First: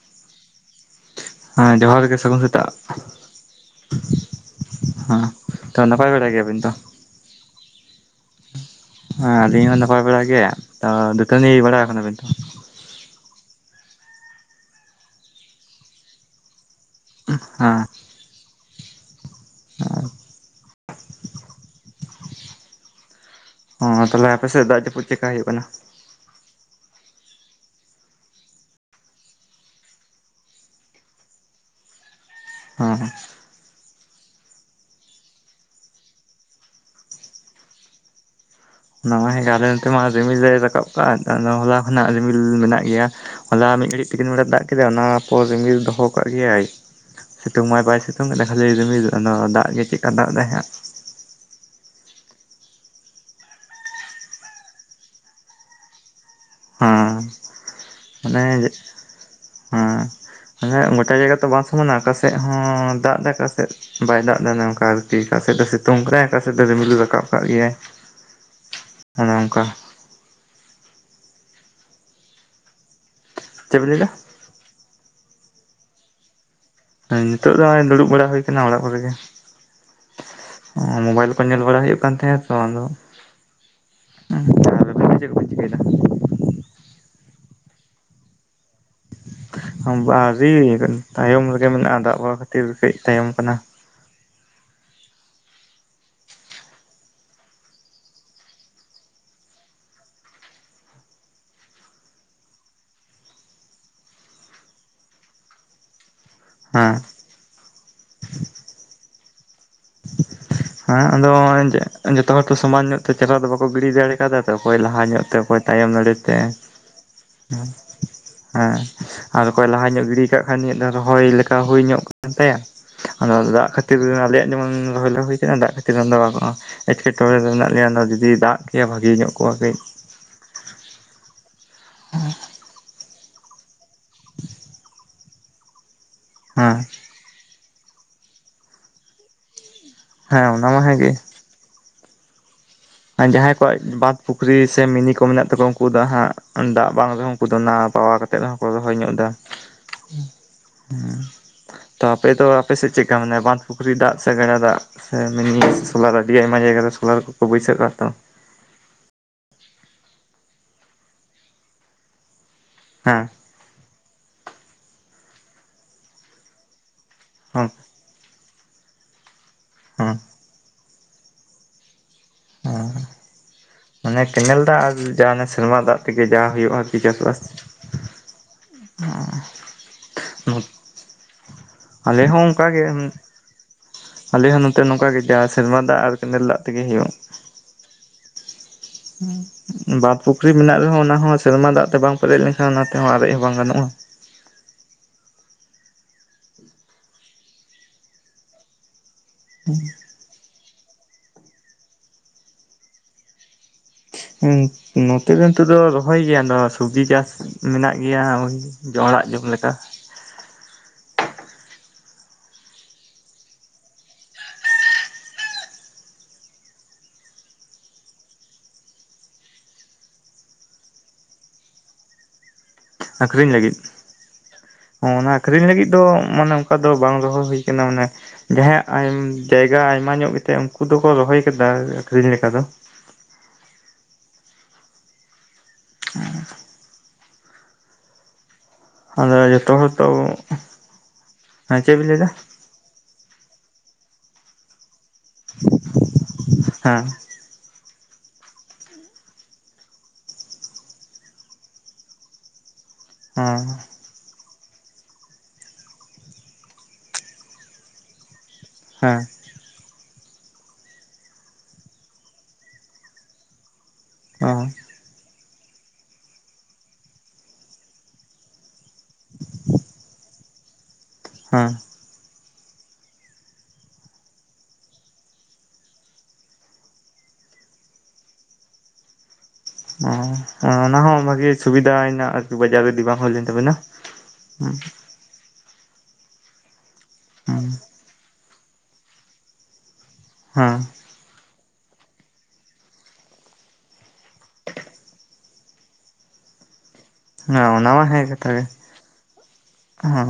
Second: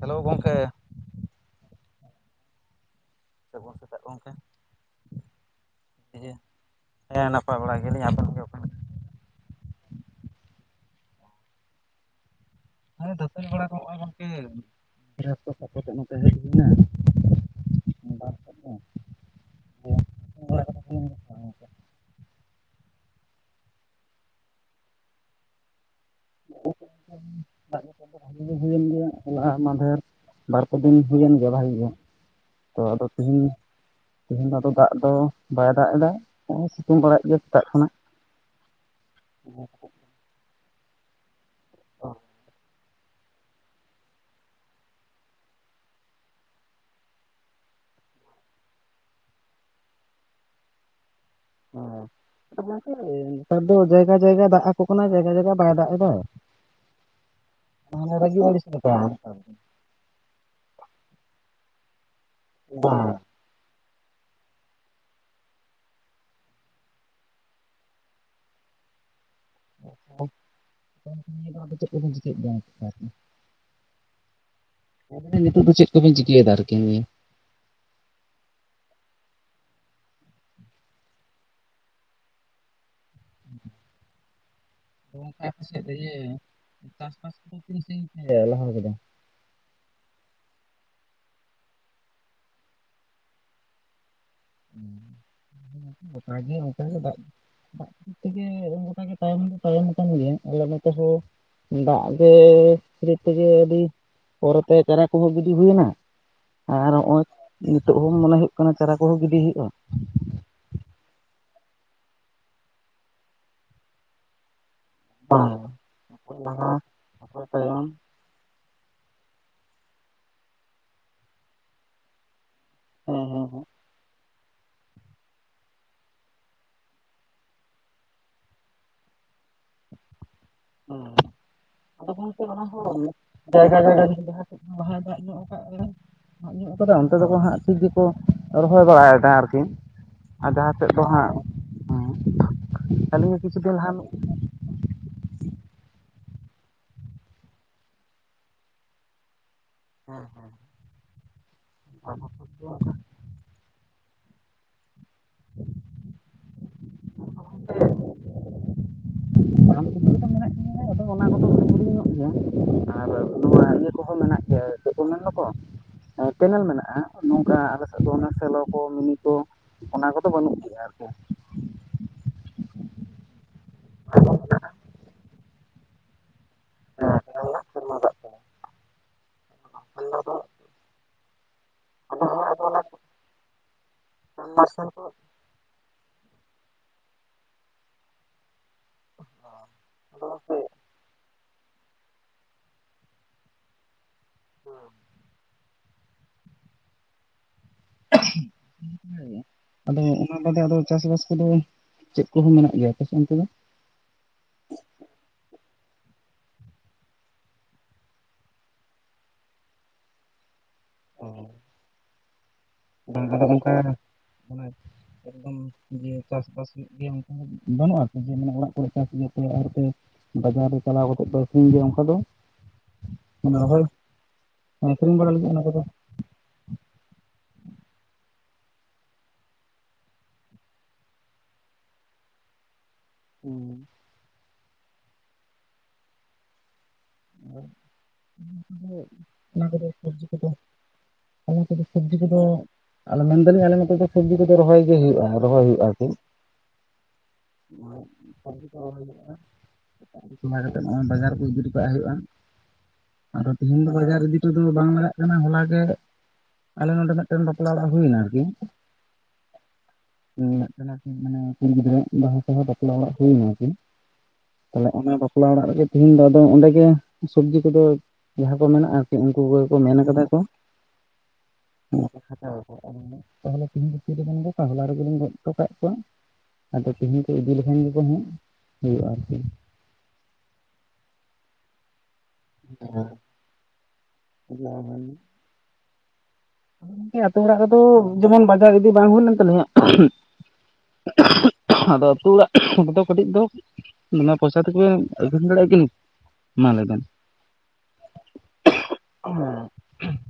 Hello ᱜᱚᱝᱠᱮ ᱾ ᱦᱮᱸ ᱡᱚᱦᱟᱨ ᱜᱮ ᱥᱟᱹᱜᱩᱱ ᱥᱮᱛᱟᱜ᱾ ᱦᱮᱸ ᱛᱚ ᱱᱟᱯᱟᱭ ᱵᱟᱲᱟ ᱜᱮᱭᱟᱵᱮᱱ ᱛᱚ? ᱦᱮᱸ ᱟᱹᱞᱤᱧ ᱦᱚᱸ ᱱᱟᱯᱟᱭ ᱵᱟᱲᱟ ᱜᱮ ᱛᱚ ᱫᱟᱹᱛᱟᱹᱱᱤ ᱵᱟᱲᱟ ᱠᱟᱱᱟᱵᱮᱱ ᱛᱚ? ᱦᱮ ᱫᱟᱹᱛᱟᱹᱱᱤ ᱵᱟᱲᱟ ᱠᱚᱜᱚᱜᱼᱟ ᱜᱚᱝᱠᱮ ᱵᱨᱟᱥ ᱠᱚ ᱥᱟᱵ ᱠᱟᱛᱮᱜ ᱱᱚᱛᱮ ᱦᱮᱡ ᱦᱩᱭ ᱮᱱᱟ᱾ ᱦᱮᱸ ᱟᱨ ᱚ ᱛᱟᱦᱚᱞᱮ ᱟᱯᱮᱥᱮᱫ ᱫᱟᱜ ᱡᱟᱹᱯᱩᱫ ᱪᱮᱠᱟ ᱦᱩᱭᱩᱜ ᱠᱟᱱᱟ? [inaudible] ᱫᱟᱜ ᱡᱟᱯᱩᱫ ᱫᱚ ᱵᱷᱟᱜᱤ ᱜᱮ ᱦᱩᱭᱮᱱ ᱜᱮᱭᱟ ᱦᱚᱞᱟ ᱢᱟᱫᱷᱮᱨ ᱵᱟᱨᱼᱯᱮ ᱫᱤᱱ ᱦᱩᱭᱮᱱ ᱜᱮᱭᱟ ᱵᱷᱟᱜᱤ ᱜᱮ᱾ ᱛᱚ ᱟᱫᱚ ᱦᱮᱸ ᱛᱮᱦᱮᱧ ᱛᱮᱦᱮᱧ ᱫᱚ ᱟᱫᱚ ᱫᱟᱜ ᱫᱚ ᱵᱟᱭ ᱫᱟᱜ ᱮᱫᱟ ᱱᱚ-ᱚᱭ ᱥᱤᱛᱩᱝ ᱵᱟᱲᱟᱭᱮᱫ ᱜᱮᱭᱟ ᱥᱮᱛᱟᱜ ᱠᱷᱚᱱᱟᱜ᱾ ᱱᱚᱼᱚᱭ ᱟᱞᱮ ᱱᱚᱛᱮ ᱢᱟ ᱨᱤᱢᱤᱞ ᱞᱮ ᱨᱟᱠᱟᱵ ᱠᱟᱜᱼᱟ ᱟᱫᱚ ᱦᱚᱞᱟ ᱠᱷᱚᱱᱟᱜ ᱨᱤᱢᱤᱞ ᱢᱮᱱᱟᱜ ᱜᱮᱭᱟ᱾ ᱦᱚᱞᱟ ᱢᱤᱫ ᱜᱷᱟᱹᱲᱤᱡ ᱛᱤᱠᱤᱱ ᱵᱮᱲᱟ ᱫᱟᱜ ᱠᱮᱫᱟ ᱚᱱᱟ ᱯᱚᱨ ᱨᱤᱢᱤᱞ ᱫᱚᱦᱚ ᱠᱟᱜ ᱜᱮᱭᱟ-ᱭ᱾ ᱥᱤᱛᱩᱝ ᱢᱟ ᱵᱟᱭ ᱥᱤᱛᱩᱝ ᱠᱟᱫᱟ ᱠᱷᱟᱹᱞᱤ ᱨᱤᱢᱤᱞ ᱟᱨ ᱱᱚᱣᱟ ᱫᱟᱜ ᱜᱮ ᱪᱮᱫ ᱞᱮᱠᱟ ᱫᱟᱜ ᱮᱫᱼᱟ ᱦᱟᱸ᱾ ᱦ [unintelligible] ᱟᱫᱚ ᱜᱚᱝᱠᱮ ᱱᱮᱛᱟᱨ ᱫᱚ ᱡᱟᱭᱜᱟ ᱡᱟᱭᱜᱟ ᱫᱟᱜ ᱟᱠᱚ ᱠᱟᱱᱟ ᱡᱟᱭᱜᱟ ᱡᱟᱭᱜᱟ ᱵᱟᱭ ᱫᱟᱜ ᱮᱫᱟᱭ᱾ ᱦᱟᱸ ᱢᱟᱱᱮ ᱟᱹᱲᱤᱥ ᱞᱮᱠᱟ ᱦᱟᱸ ᱢᱟᱱᱮ ᱜᱚᱴᱟ ᱡᱟᱭᱜᱟ ᱛᱚ ᱵᱟᱥ ᱚᱱᱟᱠᱟ ᱟᱠᱟ ᱥᱮᱫ ᱦᱚᱸ ᱫᱟᱜ ᱵᱟᱝ ᱫᱟᱭ ᱟᱠᱟ ᱥᱮᱫ ᱵᱟᱭ ᱫᱟᱜ ᱫᱟ ᱚᱱᱮ ᱚᱱᱠᱟ ᱟᱨᱠᱤ ᱟᱠᱟᱥᱮᱫ ᱫᱚ ᱥᱤᱛᱩᱝ ᱠᱟᱫᱟ ᱟᱠᱟᱥᱮᱫ ᱫᱚ ᱨᱤᱢᱤᱞ ᱨᱟᱠᱟᱵ ᱠᱟᱜ ᱜᱮᱭᱟᱭ ᱚᱱᱮ ᱚᱱᱠᱟ᱾ [unintelligible] ᱪᱮ ᱵᱤᱱ ᱞᱟᱭ ᱫᱟ? [unintelligible] ᱱᱤᱛᱚᱜ ᱫᱚ ᱪᱮᱫ ᱠᱚᱵᱮᱱ ᱪᱤᱠᱟᱹᱭ ᱮᱫᱟ ᱟᱨᱠᱤ? ᱱᱤᱛᱚᱜ ᱫᱚ ᱱᱚᱜ-ᱚᱭ ᱫᱩᱲᱩᱵ ᱵᱟᱲᱟ ᱦᱩᱭ ᱟᱠᱟᱱᱟ ᱚᱲᱟᱜ ᱠᱚᱨᱮ ᱜᱮ᱾ ᱦᱚᱸ ᱢᱳᱵᱟᱭᱤᱞ ᱠᱚ ᱧᱮᱞ ᱵᱟᱲᱟ ᱦᱳᱭᱳᱜ ᱠᱟᱱ ᱛᱟᱸᱦᱮᱱᱟ ᱛᱚ ᱟᱫᱚ᱾ ᱦᱮᱸ [unintelligible] ᱦ [unintelligible] ᱚᱱᱠᱟ ᱟᱯᱟᱥᱮᱡ ᱤᱭᱟᱹ ᱪᱟᱥᱵᱟᱥ ᱠᱚᱫᱚ ᱛᱤᱱ ᱥᱟᱹᱜᱤᱧ ᱯᱮ ᱞᱟᱦᱟ ᱠᱟᱫᱟ᱾ ᱦᱟᱸ ᱵᱟ ᱟᱹᱨᱤ ᱛᱟᱭᱚᱢ ᱨᱮᱜᱮ ᱢᱮᱱᱟᱜᱼᱟ ᱫᱟᱜ ᱵᱟ ᱠᱷᱟᱹᱛᱤᱨ ᱠᱟᱹᱡ ᱛᱟᱭᱚᱢ ᱠᱟᱱᱟᱹ ᱾ [inaudible] ᱜᱚᱴᱟ ᱜᱮ ᱚᱱᱠᱟ ᱜᱮ ᱫᱟᱜ ᱫᱟᱜ ᱠᱷᱟᱹᱛᱤᱨ ᱛᱮᱜᱮ ᱜᱚᱴᱟᱜᱮ ᱛᱟᱭᱚᱢ ᱫᱚ ᱛᱟᱭᱚᱢ ᱠᱟᱱ ᱜᱮᱭᱟ ᱟᱞᱮ ᱱᱚᱛᱮ ᱦᱚᱸ᱾ ᱫᱟᱜ ᱜᱮ ᱯᱮᱨᱮᱡ [unintelligible] ᱛᱮᱜᱮ ᱟᱹᱰᱤ ᱯᱚᱨᱮ ᱛᱮ ᱪᱟᱨᱟ ᱠᱚᱦᱚᱸ ᱜᱤᱰᱤ ᱦᱩᱭᱱᱟ᱾ ᱦᱮᱸ ᱱᱤᱛᱚᱜ ᱦᱚᱸ ᱢᱚᱱᱮ ᱦᱳᱭᱳᱜ ᱠᱟᱱᱟ ᱪᱟᱨᱟ ᱠᱚᱦᱚᱸ ᱜᱤᱰᱤ ᱦᱳᱭᱳᱜ-ᱟ ᱦᱮᱸ ᱟᱫᱚ ᱡᱚᱛᱚ ᱦᱚᱲ ᱛᱚ ᱥᱚᱢᱟᱱ ᱧᱚᱜ ᱛᱮ ᱪᱟᱨᱟ ᱫᱚ ᱵᱟᱠᱚ ᱜᱤᱰᱤ ᱫᱟᱲᱮ ᱠᱟᱫᱟ ᱛᱚ ᱚᱠᱚᱭ ᱞᱟᱦᱟ ᱧᱚᱜ ᱛᱮ ᱵᱟᱝ ᱚᱠᱚᱭ ᱛᱟᱭᱚᱢ ᱫᱟᱲᱮᱛᱮ ᱚᱠᱚᱭ ᱞᱟᱦᱟ ᱚᱠᱚᱭ ᱛᱟᱭᱚᱢ ᱦᱮᱸ ᱟᱨ ᱚᱠᱚᱭ ᱞᱟᱦᱟ ᱧᱚᱜ ᱜᱤᱲᱤ ᱠᱟᱜ ᱠᱷᱟᱱ ᱩᱱᱤᱭᱟᱜ ᱫᱚ ᱨᱚᱦᱚᱭ ᱞᱮᱠᱟ ᱦᱳᱭ ᱧᱚᱜ ᱠᱟᱱ ᱛᱟᱭᱟ ᱦᱮᱸ ᱟᱫᱚ ᱦᱮᱸ ᱦᱮᱸ ᱫᱟᱜ ᱠᱷᱟᱹᱛᱤᱨ ᱟᱞᱮᱭᱟᱜ ᱡᱮᱢᱚᱱ ᱨᱚᱦᱚᱭ ᱫᱚ ᱦᱳᱭ ᱠᱟᱱᱟ ᱫᱟᱜ ᱠᱷᱟᱹᱛᱤᱨ ᱫᱚ ᱜᱟᱱᱚᱜ-ᱟ ᱮᱴᱠᱮᱴᱚᱬᱮ ᱨᱮ ᱢᱮᱱᱟᱜ ᱞᱮᱭᱟ ᱚᱱᱟ ᱡᱩᱫᱤ ᱫᱟᱜ ᱠᱮᱭᱟ ᱵᱷᱟᱹᱜᱤ ᱧᱚᱜ ᱠᱚᱜ-ᱟ ᱠᱟᱹᱡ ᱦᱮᱸ᱾ ᱟᱫᱚ ᱜᱚᱝᱠᱮ ᱚᱱᱟ ᱦᱚᱸ ᱡᱟᱭᱜᱟ ᱡᱟᱭᱜᱟ ᱡᱩᱫᱤ ᱡᱟᱸᱦᱟ ᱥᱮᱫ ᱞᱟᱦᱟ ᱫᱟᱜ ᱧᱚᱜ ᱠᱟᱜ ᱞᱮ ᱫᱟᱜ ᱧᱚᱜ ᱦᱮᱸ ᱠᱟᱫᱟ ᱚᱱᱛᱮ ᱫᱚᱠᱚ ᱦᱟᱸᱜ ᱴᱷᱤᱠ ᱜᱮᱠᱚ ᱨᱚᱦᱚᱭ ᱵᱟᱲᱟᱭ ᱫᱟ ᱟᱨᱠᱤ ᱦᱮᱸ ᱟᱨ ᱚᱱᱟ ᱡᱟᱸᱦᱟ ᱢᱟ ᱥᱮᱫ ᱫᱚ ᱦᱮᱸᱜᱮ ᱦᱟᱸᱜ ᱦᱮᱸ ᱟᱨ ᱡᱟᱸᱦᱟᱭ ᱠᱚᱣᱟᱜ ᱵᱟᱸᱫᱽ ᱯᱩᱠᱨᱤ ᱥᱮ ᱢᱤᱱᱤ ᱠᱚ ᱢᱮᱱᱟᱜ ᱛᱟᱠᱚᱣᱟ ᱩᱱᱠᱩ ᱫᱚ ᱦᱟᱸᱜ ᱫᱟᱜ ᱵᱟᱝ ᱨᱮᱦᱚ ᱩᱱᱠᱩ ᱫᱚ ᱱᱟᱣᱟ ᱯᱟᱣᱟ ᱠᱟᱛᱮ ᱨᱮᱦᱚ ᱠᱚ ᱨᱚᱦᱚᱭ ᱧᱚᱜ ᱫᱟ ᱦᱩ ᱛᱚ ᱟᱯᱮ ᱫᱚ ᱟᱯᱮ ᱥᱮᱪ ᱪᱮᱜ ᱪᱮᱠᱟ ᱢᱟᱱᱮ ᱵᱟᱸᱫᱽ ᱯᱩᱠᱷᱨᱤ ᱫᱟᱜ ᱥᱮᱰᱟ ᱫᱟᱜ ᱥᱮ ᱢᱤᱱᱤ ᱥᱮ ᱥᱳᱞᱟᱨ ᱟᱹᱰᱤ ᱟᱭᱢᱟ ᱡᱟᱭᱜᱟ ᱨᱮ ᱥᱳᱞᱟᱨ ᱠᱚᱠᱚ ᱵᱟᱹᱭᱥᱟᱹᱜ ᱠᱟᱛᱚ [inaudible] ᱚᱱᱟ ᱠᱚᱫᱚ ᱦᱩᱰᱤᱧ ᱦᱩᱰᱤᱧ ᱧᱚᱜ ᱜᱮᱭᱟ ᱟᱨ ᱦᱮᱸ ᱱᱚᱣᱟ ᱤᱭᱟᱹ ᱠᱚᱦᱚᱸ ᱢᱮᱱᱟᱜ ᱜᱮᱭᱟ ᱪᱮᱫ ᱠᱚ ᱢᱮᱱ ᱫᱚᱠᱚ ᱠᱮᱱᱮᱞ ᱢᱮᱱᱟᱜ-ᱟ ᱱᱚᱝᱠᱟ ᱦᱮᱸ ᱟᱞᱮ ᱥᱮᱫ ᱟᱫᱚ ᱚᱱᱟᱛᱮ ᱞᱚᱜᱚᱱ ᱫᱚ ᱚᱱᱟ ᱠᱚᱫᱚ ᱦᱮᱸ ᱵᱟᱹᱱᱩᱜ ᱜᱮᱭᱟ ᱟᱨᱠᱤ ᱦᱩᱸ ᱢᱟᱱᱮ ᱠᱮᱱᱮᱞ ᱫᱟᱜ ᱟᱨ ᱡᱟᱦᱟᱸᱭ ᱚᱱᱮ ᱥᱮᱨᱢᱟ ᱫᱟᱜ ᱛᱮᱜᱮ ᱡᱟ ᱦᱳᱭᱳᱜ-ᱟ ᱟᱨᱠᱤ ᱪᱟᱥᱵᱟᱥ ᱥᱮᱨᱢᱟ ᱫᱟᱜ ᱠᱟᱱᱟ ᱵᱟᱝᱠᱷᱟᱱ ᱫᱚ ᱟᱫᱚ ᱟᱞᱮ ᱦᱚᱸ ᱚᱱᱠᱟᱜᱮ ᱟᱞᱮ ᱱᱚᱛᱮ ᱱᱚᱝᱠᱟᱜᱮ ᱡᱟ ᱥᱮᱨᱢᱟ ᱫᱟᱜ ᱟᱨ ᱠᱮᱱᱮᱞ ᱫᱟᱜ ᱛᱮᱜᱮ ᱦᱳᱭᱳᱜ ᱵᱟᱸᱫᱽ ᱯᱩᱠᱷᱨᱤ ᱢᱮᱱᱟᱜ ᱨᱮᱦᱚᱸ ᱚᱱᱟ ᱦᱚᱸ ᱥᱮᱨᱢᱟ ᱫᱟᱜ ᱛᱮ ᱵᱟᱝ ᱯᱮᱨᱮᱡ ᱞᱮᱱᱠᱷᱟᱱ ᱚᱱᱟ ᱛᱮᱦᱚᱸ ᱟᱨᱮᱡ ᱦᱚᱸ ᱵᱟᱝ ᱜᱟᱱᱚᱜ-ᱟ [unintelligible] ᱚᱱᱠᱟ ᱜᱮ ᱟᱫᱚ ᱚᱱᱟ ᱵᱟᱫᱮ ᱟᱫᱚ ᱪᱟᱥᱵᱟᱥ ᱠᱚᱫᱚ ᱪᱮᱫ ᱠᱚᱦᱚᱸ ᱢᱮᱱᱟᱜ ᱜᱮᱭᱟ ᱟᱯᱮᱥᱮᱱ ᱫᱚ ᱦᱩᱸ ᱱᱚᱛᱮ ᱨᱮᱱ ᱠᱚᱫᱚ ᱨᱚᱦᱚᱭ ᱜᱮᱭᱟ ᱱᱚᱣᱟ ᱥᱚᱵᱽᱡᱤ ᱪᱟᱥ ᱢᱮᱱᱟᱜ ᱜᱮᱭᱟ ᱳᱭ ᱡᱚᱲᱟᱜ ᱡᱚᱢ ᱞᱮᱠᱟ ᱚ ᱟᱫᱚ ᱚᱱᱟ ᱫᱚ ᱜᱚᱢᱠᱮ ᱢᱟᱱᱮ ᱮᱠᱫᱚᱢ ᱡᱮ ᱪᱟᱥᱵᱟᱥ ᱦᱩᱭᱩᱜ ᱜᱮᱭᱟ ᱚᱱᱠᱟ ᱫᱚ ᱵᱟᱹᱱᱩᱜ ᱟᱛᱚ ᱡᱮ ᱢᱟᱱᱮ ᱚᱲᱟᱜ ᱠᱚᱨᱮᱜ ᱪᱟᱥ ᱤᱭᱟᱹ ᱛᱮ ᱟᱨ ᱛᱮ ᱵᱟᱡᱟᱨ ᱨᱮ ᱪᱟᱞᱟᱣ ᱠᱟᱛᱮᱫ ᱫᱚ ᱟᱹᱠᱷᱨᱤᱧ ᱜᱮᱭᱟ ᱚᱱᱠᱟ ᱫᱚ ᱟᱠᱷᱨᱤᱧ ᱢᱟᱱᱮ ᱞᱟᱹᱜᱤᱫ ᱨᱚᱦᱚᱭ ᱦᱚᱸ ᱟᱹᱠᱷᱨᱤᱧ ᱚᱱᱟ ᱵᱟᱲᱟ ᱟᱠᱷᱨᱤᱧ ᱠᱚᱫᱚ ᱞᱟᱹᱜᱤᱫ ᱫᱚ ᱢᱟᱱᱮ ᱚᱠᱟ ᱫᱚ ᱵᱟᱝ ᱨᱮᱦᱚᱸ ᱦᱩᱭ ᱠᱟᱱᱟ ᱢᱟᱱᱮ ᱡᱟᱦᱟᱸᱭᱟᱜ ᱡᱟᱭᱜᱟ ᱟᱭᱢᱟ ᱧᱚᱜ ᱜᱮᱛᱮ ᱩᱱᱠᱩ ᱫᱚᱠᱚ ᱨᱚᱦᱚᱭ ᱠᱟᱫᱟ ᱟᱠᱷᱨᱤᱧ ᱞᱮᱠᱟ ᱫᱚ ᱦᱩᱸ [unintelligible] [inaudible] ᱟᱫᱚ ᱚᱱᱟ ᱡᱚᱛᱚ ᱠᱚᱫᱚ ᱦᱚᱲ ᱛᱚ ᱥᱚᱵᱽᱡᱤ ᱠᱚᱫᱚ ᱚᱱᱟ ᱦᱮᱸ ᱠᱚᱫᱚ ᱪᱮᱫ ᱵᱤᱱ ᱞᱟᱹᱭ ᱥᱚᱵᱽᱡᱤ ᱮᱫᱟ ᱠᱚᱫᱚ ᱟᱞᱮ ᱢᱮᱱᱫᱟᱞᱤᱧ ᱟᱞᱮ ᱱᱚᱛᱮ ᱫᱚ ᱥᱚᱵᱽᱡᱤ ᱠᱚᱫᱚ ᱨᱚᱦᱚᱭ ᱜᱮ ᱦᱳᱭᱳᱜ-ᱟ ᱨᱚᱦᱚᱭ ᱦᱳᱭᱳᱜ-ᱟ ᱟᱨᱠᱤ ᱦᱮᱸ ᱟᱨ ᱥᱚᱵᱽᱡᱤ ᱠᱚ ᱦᱩᱭᱩᱜ-ᱟ ᱠᱟᱛᱮ ᱱᱚᱜ-ᱚᱭ ᱵᱟᱡᱟᱨ ᱠᱚ ᱠᱟᱜ ᱦᱳᱭᱳᱜ-ᱟ ᱟᱨᱚ ᱦᱮᱸ ᱛᱤᱦᱤᱧ ᱫᱚ ᱵᱟᱡᱟᱨ ᱤᱫᱤ [unintelligible] ᱫᱚ ᱵᱟᱝ ᱞᱟᱜᱟᱜ ᱠᱟᱱᱟ ᱦᱚᱞᱟ ᱜᱮ ᱟᱞᱮ ᱱᱚᱰᱮ ᱢᱤᱫᱴᱮᱱ ᱵᱟᱯᱞᱟ ᱚᱲᱟᱜ ᱦᱩᱭᱱᱟ ᱟᱨᱠᱤ ᱦᱮᱸ ᱢᱮᱫᱴᱮᱱ ᱟᱨᱠᱤ ᱢᱟᱱᱮ ᱠᱩᱲᱤ ᱜᱤᱫᱽᱨᱟᱹᱟᱜ ᱵᱟᱦᱟ ᱥᱟᱦᱟ ᱵᱟᱯᱞᱟ ᱚᱲᱟᱜ ᱦᱩᱭᱱᱟ ᱟᱨᱠᱤ ᱚ ᱛᱟᱦᱚᱞᱮ ᱚᱱᱟ ᱵᱟᱯᱞᱟ ᱚᱲᱟᱜ ᱨᱮᱜᱮ ᱛᱤᱦᱤᱧ ᱫᱚ ᱟᱫᱚ ᱚᱸᱰᱮ ᱜᱮ ᱥᱚᱵᱽᱡᱤ ᱠᱚᱫᱚ ᱡᱟᱦᱟᱸ ᱠᱚ ᱢᱮᱱᱟᱜ-ᱟ ᱥᱮ ᱩᱱᱠᱩ ᱠᱚᱜᱮ ᱠᱚ ᱢᱮᱱ ᱠᱟᱫᱟ ᱠᱚ ᱦᱮᱸ [inaudible] ᱛᱟᱦᱚᱞᱮ ᱛᱮᱦᱤᱧ [inaudible] ᱦᱚᱞᱟ ᱨᱮᱜᱮ ᱞᱤᱧ ᱜᱚᱫ ᱦᱚᱴᱚ ᱠᱟᱫ ᱠᱚᱣᱟ ᱟᱫᱚ ᱛᱮᱦᱤᱧ ᱠᱚ ᱤᱫᱤ ᱞᱮᱠᱷᱟᱱ ᱜᱮᱠᱚ ᱦᱟᱸᱜ ᱦᱳᱭᱳᱜᱼᱟ ᱟᱨᱠᱤ ᱚ ᱚᱱᱟᱦᱚᱸ ᱵᱷᱟᱜᱤ ᱥᱩᱵᱤᱫᱷᱟᱭᱱᱟ ᱟᱨᱡᱤ ᱵᱟᱡᱟᱨ ᱤᱫᱤ ᱵᱟᱝ ᱦᱳᱭ ᱞᱮᱱ ᱛᱟᱵᱮᱱᱟ [inaudible] [inaudible] ᱟᱛᱳ ᱚᱲᱟᱜ ᱨᱮᱫᱚ ᱡᱮᱢᱚᱱ ᱵᱟᱡᱟᱨ ᱤᱫᱤ ᱵᱟᱝ ᱦᱳᱭ ᱞᱮᱱ ᱛᱟᱞᱤᱧᱟ ᱦᱮᱸ ᱟᱫᱚ ᱟᱹᱛᱩ ᱨᱮᱫᱚ ᱠᱟᱹᱴᱤᱡ ᱫᱚ ᱫᱚᱢᱮ ᱯᱚᱭᱥᱟ ᱛᱮᱠᱚ ᱟᱹᱠᱷᱨᱤᱧ ᱫᱟᱲᱮᱭᱟᱜ ᱟᱠᱤᱱ ᱢᱟ ᱞᱮ ᱵᱮᱱ ᱦᱮᱸ ᱚᱱᱟ ᱢᱟ ᱦᱮᱸ ᱠᱟᱛᱷᱟ ᱜᱮ ᱦᱮᱸ